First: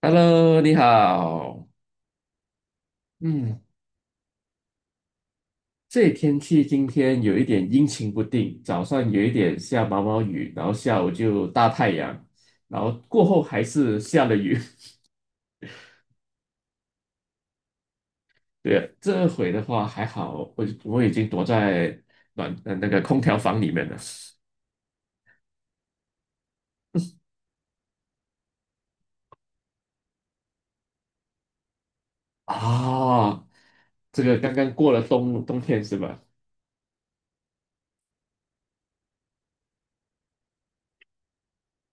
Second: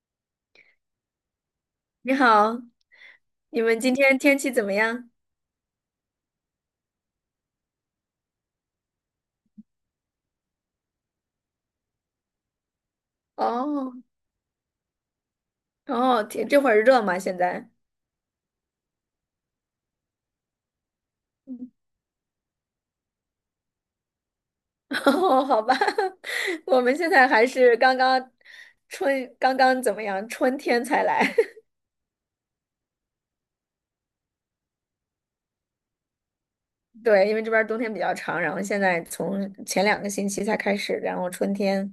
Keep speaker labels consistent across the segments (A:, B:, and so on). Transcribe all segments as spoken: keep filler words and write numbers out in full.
A: Hello，你好。
B: 你好，
A: 嗯，
B: 你们今天天气怎么样？
A: 这里天气今天有一点阴晴不定，早上有一点下毛毛雨，然后下午就大太阳，然后过后还
B: 哦
A: 是下了雨。
B: 哦，天，这会儿热吗？现在？
A: 对，这回的话还好，我我已经躲
B: 嗯
A: 在暖呃那个空调房里面了。
B: 哦，好吧，我们现在还是刚刚春，刚刚怎么样？春天才来。
A: 啊，这个刚刚过了冬冬天是吧？
B: 对，因为这边儿冬天比较长，然后现在从前两个星期才开始，然后春天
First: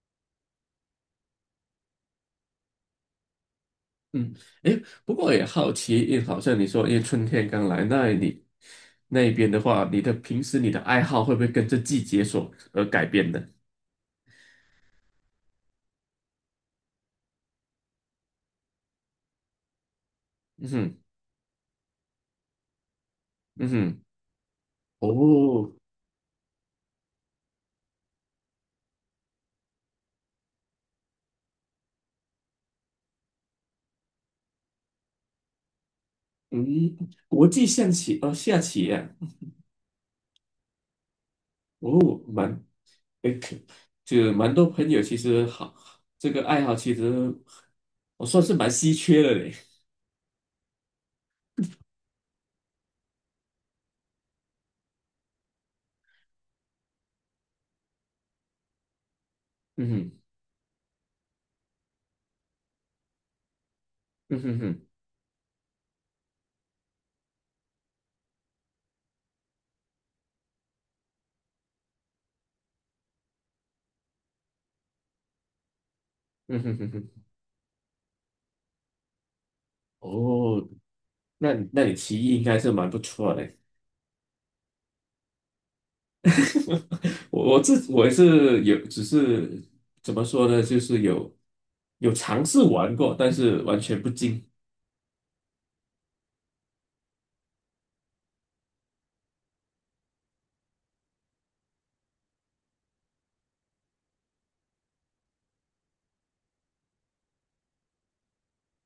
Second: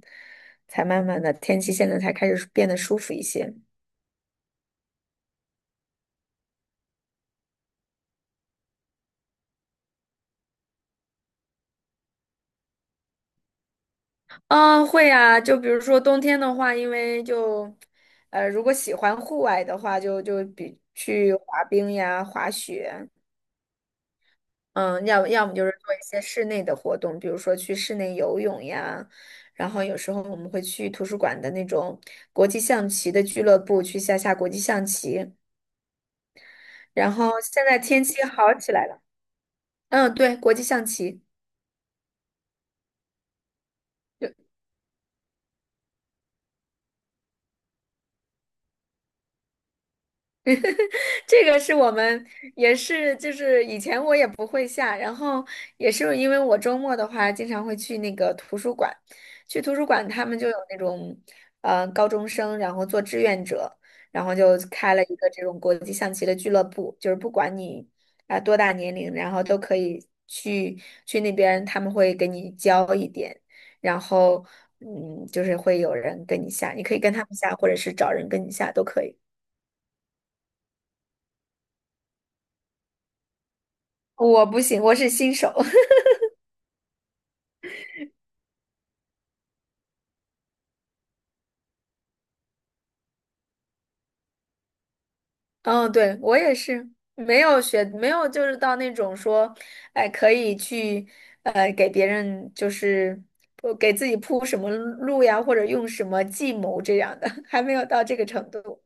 B: 才慢慢的天气现在才开始变得舒服一些。
A: 嗯，诶，不过也好奇，因为好像你说，因为春天刚来，那你那边的话，你的平时你的爱好会不会跟着季节所而改变呢？
B: 嗯，会呀，就比如说冬天的话，因为就，呃，如果喜欢户外的话，就就
A: 嗯
B: 比
A: 哼，
B: 去滑冰呀、滑雪，
A: 嗯哼，
B: 嗯，要要么就是
A: 哦，
B: 做一些室内的活动，比如说去室内游泳呀，然后有时候我们会去图书馆的那种国际象棋的俱乐部去下下国际象棋，
A: 嗯，
B: 然后
A: 国
B: 现
A: 际
B: 在
A: 象
B: 天
A: 棋
B: 气
A: 哦，
B: 好
A: 下
B: 起来
A: 棋
B: 了，
A: 啊，
B: 嗯，对，国际象棋。
A: 哦，蛮，诶，可就蛮多朋友其实好，这个爱好其实我算是蛮稀缺的嘞。
B: 这个是我们也是，就是以前我也不会下，然后也是因为我周末的话，经常会去那个图书馆，去图书
A: 嗯
B: 馆
A: 哼，
B: 他们就有那种，呃，高中生，然后做志愿者，然后
A: 嗯
B: 就
A: 哼哼，
B: 开了一个这种国际象棋的俱乐部，就是不管你啊、多大年龄，然后都可以去去那边，他们会给你教一点，然后嗯，就是会有人跟你
A: 嗯
B: 下，
A: 哼
B: 你
A: 哼
B: 可以跟他
A: 哼，
B: 们下，或者是找人跟你下都可以。
A: 哦，那那你棋艺应该是蛮不错的。
B: 我不行，我是新手。
A: 我我自我也是有，只是怎么说呢，就是有有尝试玩过，但是完全不精。
B: 嗯，对，我也是，没有学，没有就是到那种说，哎，可以去，呃，给别人就是呃给自己铺什么路呀，或者用什么计谋这样的，还没有到这个程度。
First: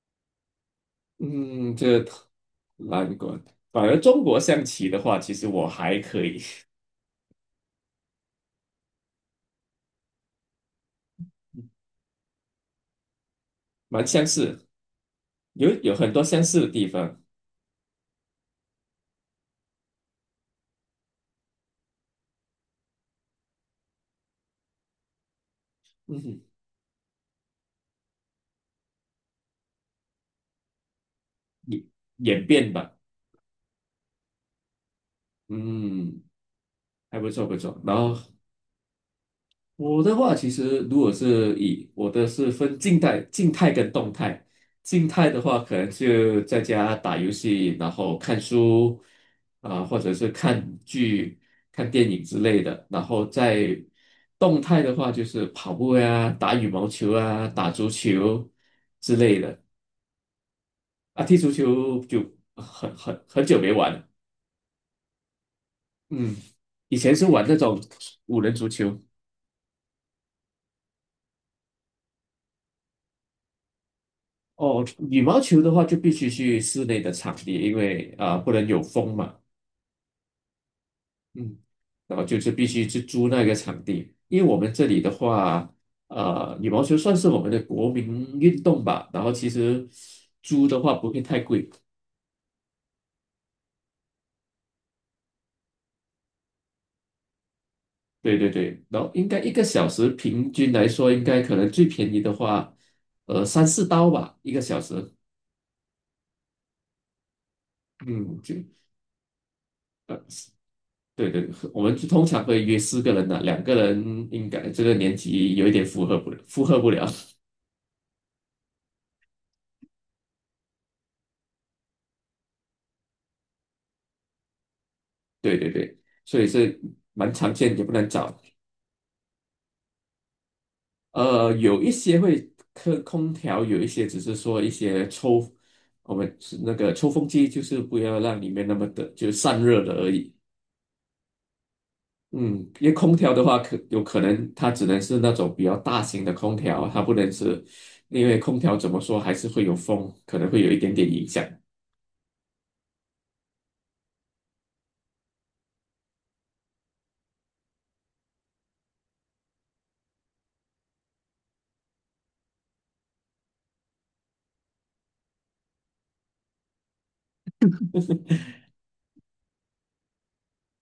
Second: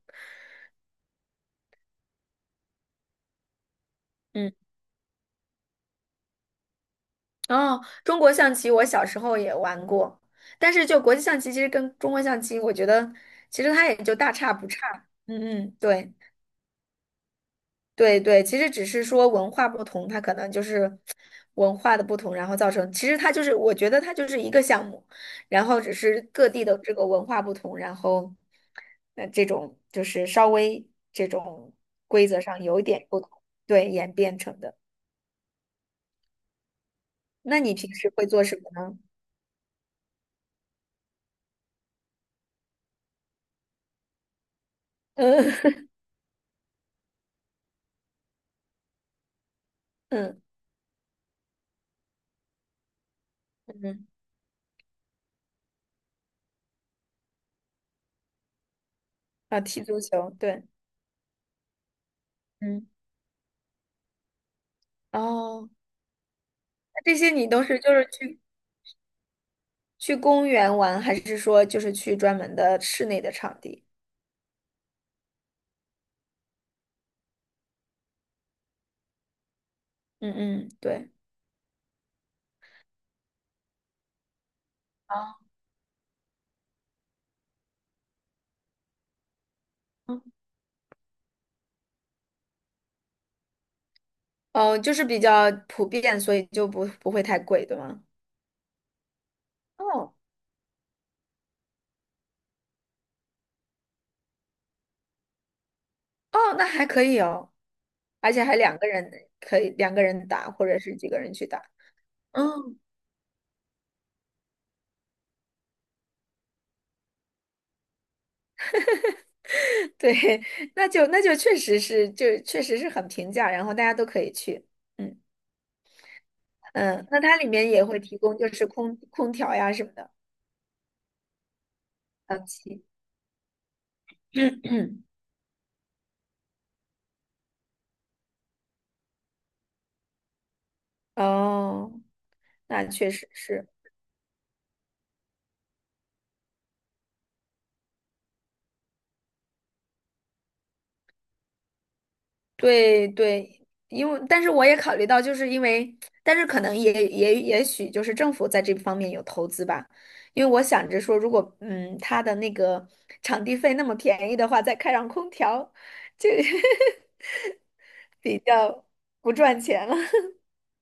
A: 嗯，这难关。反而中国
B: 嗯，
A: 象棋的话，其实我还可以，
B: 哦，中国象棋我小时候也玩过，但是就国际象棋，其实跟中国象棋，我觉得其实它也
A: 蛮
B: 就
A: 相
B: 大差
A: 似，
B: 不差。嗯
A: 有
B: 嗯，
A: 有很
B: 对。
A: 多相似的地方。
B: 对对，其实只是说文化不同，它可能就是文化的不同，然后造成，其实它就是，我觉得它就是一个项目，然后只是
A: 嗯，
B: 各地的这个文化不同，然后呃这种就是稍微这种
A: 演
B: 规则
A: 演
B: 上
A: 变
B: 有一
A: 吧，
B: 点不同，对，演变成的。
A: 嗯，还不错不
B: 那你
A: 错。
B: 平
A: 然
B: 时
A: 后
B: 会做什么呢？
A: 我的话，其实如果是以我的是分静态、静态跟动态。静态的话，可
B: 嗯
A: 能就在家打游戏，然后看书啊、或 者是
B: 嗯
A: 看剧、看电影之类的。然后在
B: 嗯，
A: 动态的话，就是跑步呀、打羽毛球啊、打足球之类
B: 啊，
A: 的。
B: 踢足球，对，
A: 啊，踢足球就
B: 嗯，
A: 很很很久没玩了。
B: 哦，
A: 嗯，以
B: 那
A: 前
B: 这
A: 是
B: 些
A: 玩
B: 你
A: 那
B: 都是
A: 种
B: 就是去
A: 五人足球。
B: 去公园玩，还是说就是去专门的室内的场地？
A: 哦，羽毛球的话就必须去室内的场地，因为啊、呃不能有风嘛，
B: 嗯嗯，对。
A: 嗯，然后就是必须去租那个场地，因为我们这里的
B: 啊，
A: 话，呃，羽毛球算是我们的国民运动吧，然后其实租的话不会太贵，
B: 哦，就是比较普遍，所以就不不会太贵，对吗？
A: 对对对，然后应该一个小时
B: 哦
A: 平均来说，应该可能最便宜的话，呃，三四刀吧，一个小时，
B: 哦，那还可以哦，而
A: 嗯，
B: 且
A: 就
B: 还两个人可以两个人打，或者是几个
A: 对
B: 人去
A: 对，
B: 打。
A: 我们就通常会约
B: 嗯，
A: 四个人的，两个人应该这个年纪有一点负荷不了，负荷不了。
B: 对，那就那就确实是，就确实是很平价，然后大家都可以去。嗯
A: 对对对，所以是
B: 嗯，那
A: 蛮
B: 它里
A: 常
B: 面
A: 见，也
B: 也
A: 不
B: 会
A: 能
B: 提供
A: 找。
B: 就是空空调呀什么的，
A: 呃，有一些会
B: 嗯，气。
A: 空空调，有一些只是说一 些 抽，我们是那个抽风机，就是不要让里面那么的就散热的而已。
B: 哦，
A: 嗯，
B: 那
A: 因为
B: 确
A: 空
B: 实
A: 调的话，
B: 是。
A: 可有可能它只能是那种比较大型的空调，它不能是，因为空调怎么说还是会有风，可能会有一点点影响。
B: 对对，因为但是我也考虑到，就是因为，但是可能也也也许就是政府在这方面有投资吧，因为我想着说，如果嗯他的那个场地费那么便宜的话，再开上空调，就 比较不赚钱了。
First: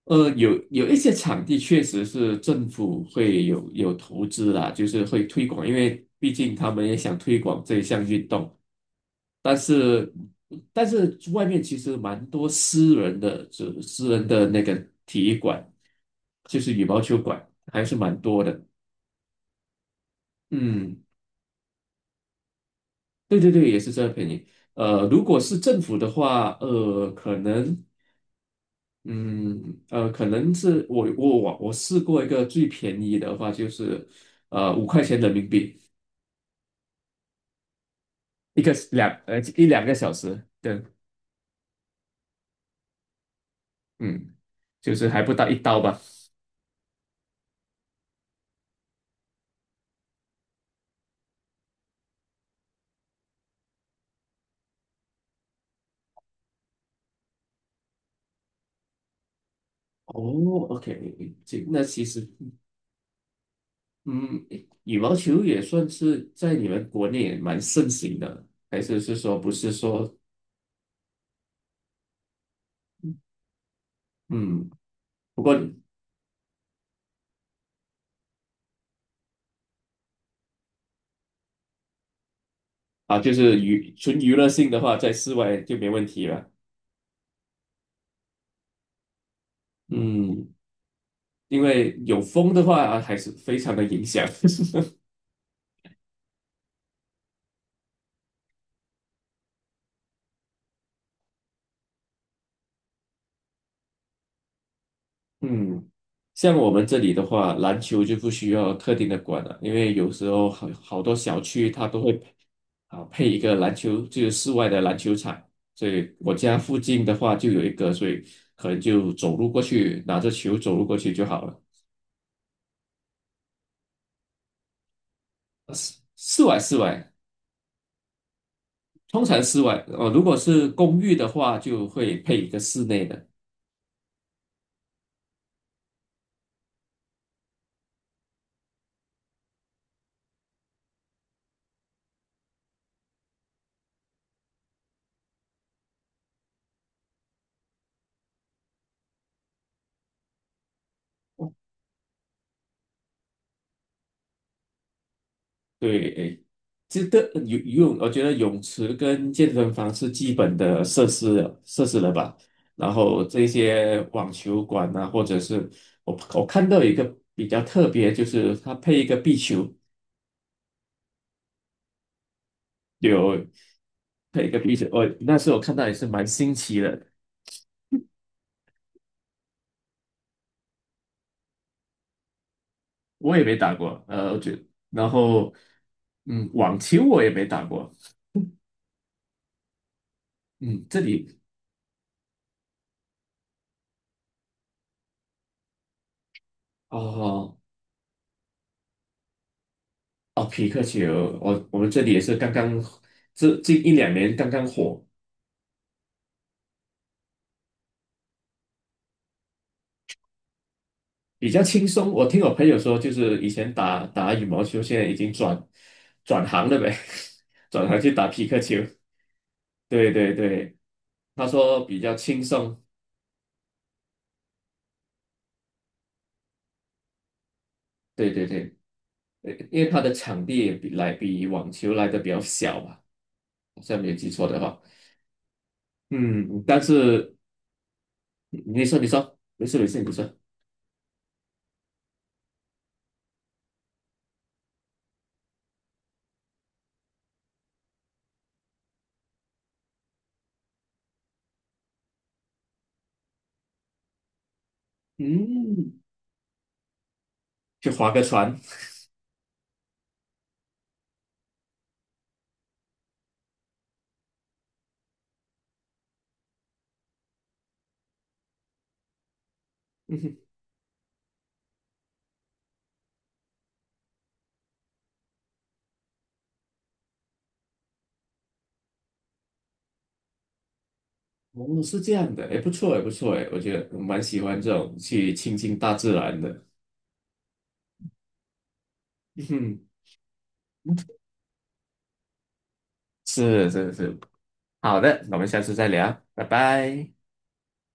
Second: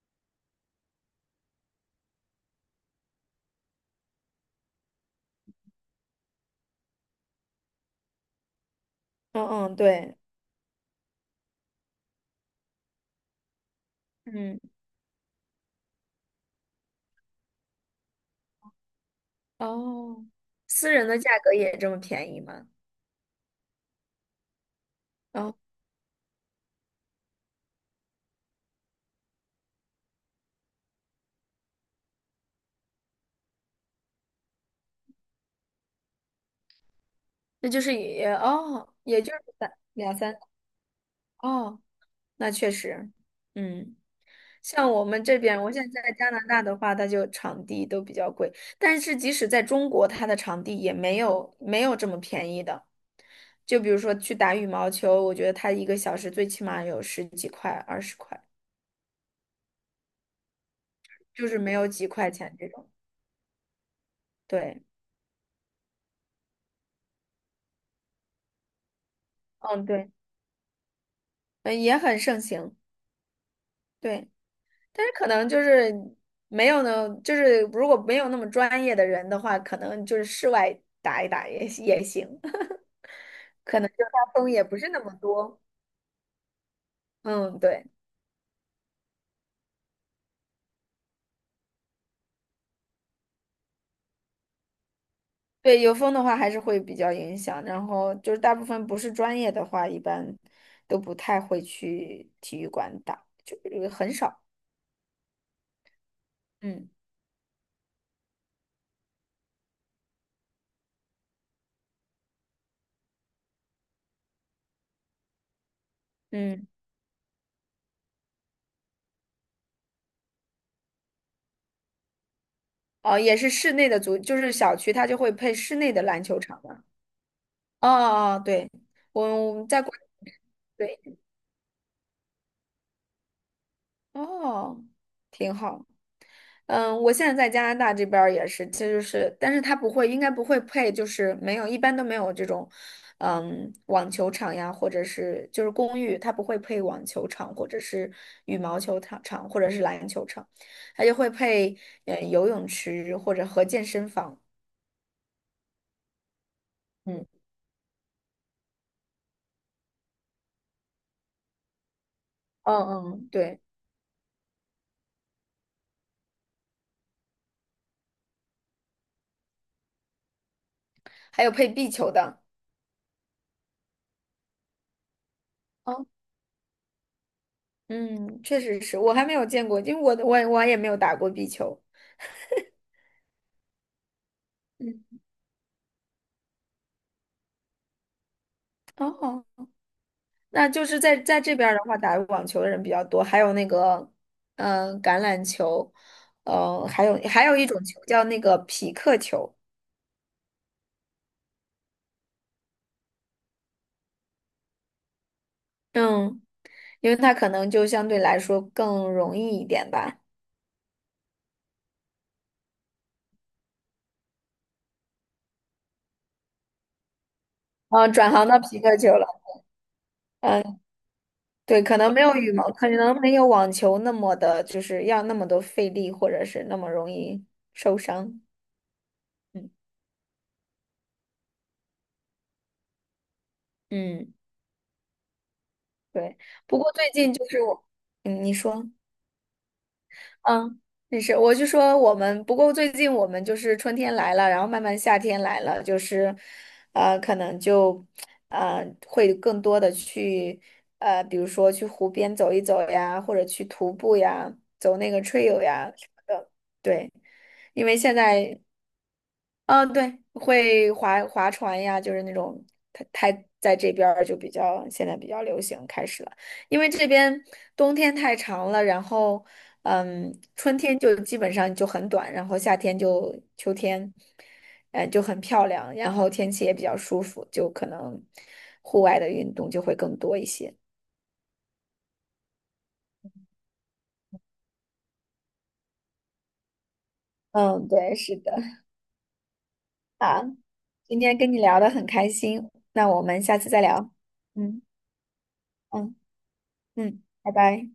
A: 呃，有有一些场地确实是政府会有有投资啦，就是会推广，因为毕竟他们也想推广这项运动。
B: 嗯
A: 但
B: 嗯，
A: 是，
B: 对，
A: 但是外面其实蛮多私人的，就私人的
B: 嗯，
A: 那个体育馆，就是羽毛球馆，还是蛮多的。
B: 哦，私
A: 嗯，
B: 人的价格也这么便宜吗？
A: 对对对，也是这个便宜。呃，如果
B: 哦，
A: 是政府的话，呃，可能嗯，呃，可能是我我我我试过一个最便宜的话，就是呃五块钱人民币
B: 那就是也
A: 一个
B: 哦，
A: 两
B: 也就
A: 呃
B: 是
A: 一
B: 三
A: 两个小
B: 两三
A: 时对，
B: 哦，那确实，嗯。
A: 嗯，
B: 像
A: 就
B: 我
A: 是还
B: 们
A: 不
B: 这
A: 到一
B: 边，我
A: 刀
B: 现
A: 吧。
B: 在在加拿大的话，它就场地都比较贵，但是即使在中国，它的场地也没有没有这么便宜的。就比如说去打羽毛球，我觉得它一个小时最起码有十几块、二十块，
A: 哦，OK，
B: 就
A: 这
B: 是没
A: 那
B: 有
A: 其
B: 几
A: 实
B: 块钱这种。
A: 嗯，
B: 对，
A: 羽毛球也算是在你们国内也蛮盛行的，还是是说不是
B: 嗯，对，
A: 说
B: 嗯，也很盛行，对，
A: 嗯，
B: 但是可
A: 不
B: 能
A: 过
B: 就是没有呢，就是如果没有那么专业的人的话，可能就是室外打一打也也行，
A: 啊，就是娱纯 娱乐
B: 风也
A: 性
B: 不
A: 的
B: 是
A: 话，
B: 那
A: 在
B: 么
A: 室外
B: 多。
A: 就没问题了。
B: 嗯，对。
A: 嗯，因为有风的话，啊还是非常的影响。
B: 对，有风的话还是会比较影响，然后就是大部分不是专业的话，一般都不太会去体育馆打，就是很少。
A: 嗯，像我们
B: 嗯
A: 这里的话，篮球就不需要特定的馆了，因为有时候好好多小区它都会配啊配一个篮球，就是室外的篮球场。所以我家
B: 嗯，
A: 附近的话就有一个，所以可能就走路过去，拿着球走路过去就好了。
B: 哦，也是室内的足，就是小区它就会配室内
A: 室
B: 的篮球
A: 室外
B: 场
A: 室
B: 嘛。
A: 外，
B: 哦哦，对，
A: 通常
B: 我我
A: 室
B: 们在
A: 外，
B: 国
A: 呃，如果是
B: 对，
A: 公寓的话，就会配一个室内的。
B: 哦，挺好。嗯，我现在在加拿大这边儿也是，其实是，但是他不会，应该不会配，就是没有，一般都没有这种，嗯，网球场呀，或者是就是公寓，它不会配网球场，或者是羽毛球场场，或者是篮球场，它就会配呃游泳池或者和健身房。
A: 对，诶，这个
B: 嗯，
A: 游游泳，我觉得泳池跟健身房是基本的设施了设施了吧。
B: 嗯
A: 然后
B: 嗯，
A: 这
B: 对，
A: 些网球馆啊，或者是我我看到有一个比较特别，就是它配一个壁球，
B: 还有配壁球的。
A: 有配一个壁球，我那时候我看到也
B: 哦，
A: 是蛮新奇的，
B: 嗯，确实是我还没有见过，因为我我我也没有打过壁球。
A: 我也没打过，呃，我觉得，然
B: 嗯，
A: 后嗯，网球我也没打过，
B: 哦。那
A: 嗯，
B: 就
A: 这
B: 是在
A: 里
B: 在这边儿的话，打网球的人比较多，还有那个，嗯、橄榄球，呃，还有还有
A: 哦。
B: 一种球叫那个匹克球，
A: 哦，匹克球，我我们这里也是刚刚这近一两年刚刚火，
B: 嗯，因为它可能就相对来说更容易一点吧。
A: 比较轻松。我听我朋友说，就是以前打打羽毛球，现在已经转转行了呗，转行去
B: 嗯、
A: 打
B: 转
A: 匹
B: 行
A: 克
B: 到
A: 球。
B: 匹克球了，
A: 对对对，
B: 嗯、
A: 他
B: 对，
A: 说
B: 可
A: 比
B: 能
A: 较
B: 没有
A: 轻
B: 羽毛，
A: 松。
B: 可能没有网球那么的，就是要那么多费力，或者是那么容易受
A: 对
B: 伤。
A: 对对，呃
B: 嗯
A: 因为他的场地也比来比网球来的比较小吧，好像没有记
B: 嗯，
A: 错的话。
B: 对。
A: 嗯，
B: 不
A: 但
B: 过最
A: 是
B: 近就是我，嗯，你
A: 你
B: 说。
A: 说你说，没事没事，你说，
B: 嗯，没事，我就说我们，不过最近我们就是春天来了，然后慢慢夏天来了，就是，呃，可能就，呃，会更多的去，呃，比如说去湖边走一走呀，或者去徒步呀，走那个 trail 呀
A: 嗯，
B: 什么的。对，因
A: 去
B: 为
A: 划
B: 现
A: 个船。
B: 在嗯，对，会划划船呀，就是那种，它它在这边儿就比较现在比较流行开始了，因为这边冬天太长了，然后嗯，春天就基本上就很短，然后夏天就秋天，呃，就很漂亮，然后天气也比较舒服，就可能户外的运动就会更多一些。
A: 哦，是这样的，哎，不错，哎，不错，哎，我觉得我蛮喜欢这种去亲近大自然的。
B: 嗯，对，是的，
A: 嗯，
B: 好，今天跟你聊的很开心，那我们下
A: 是
B: 次再
A: 是
B: 聊。
A: 是，
B: 嗯
A: 好的，那我们下次再
B: 嗯
A: 聊，拜拜。
B: 嗯，拜拜。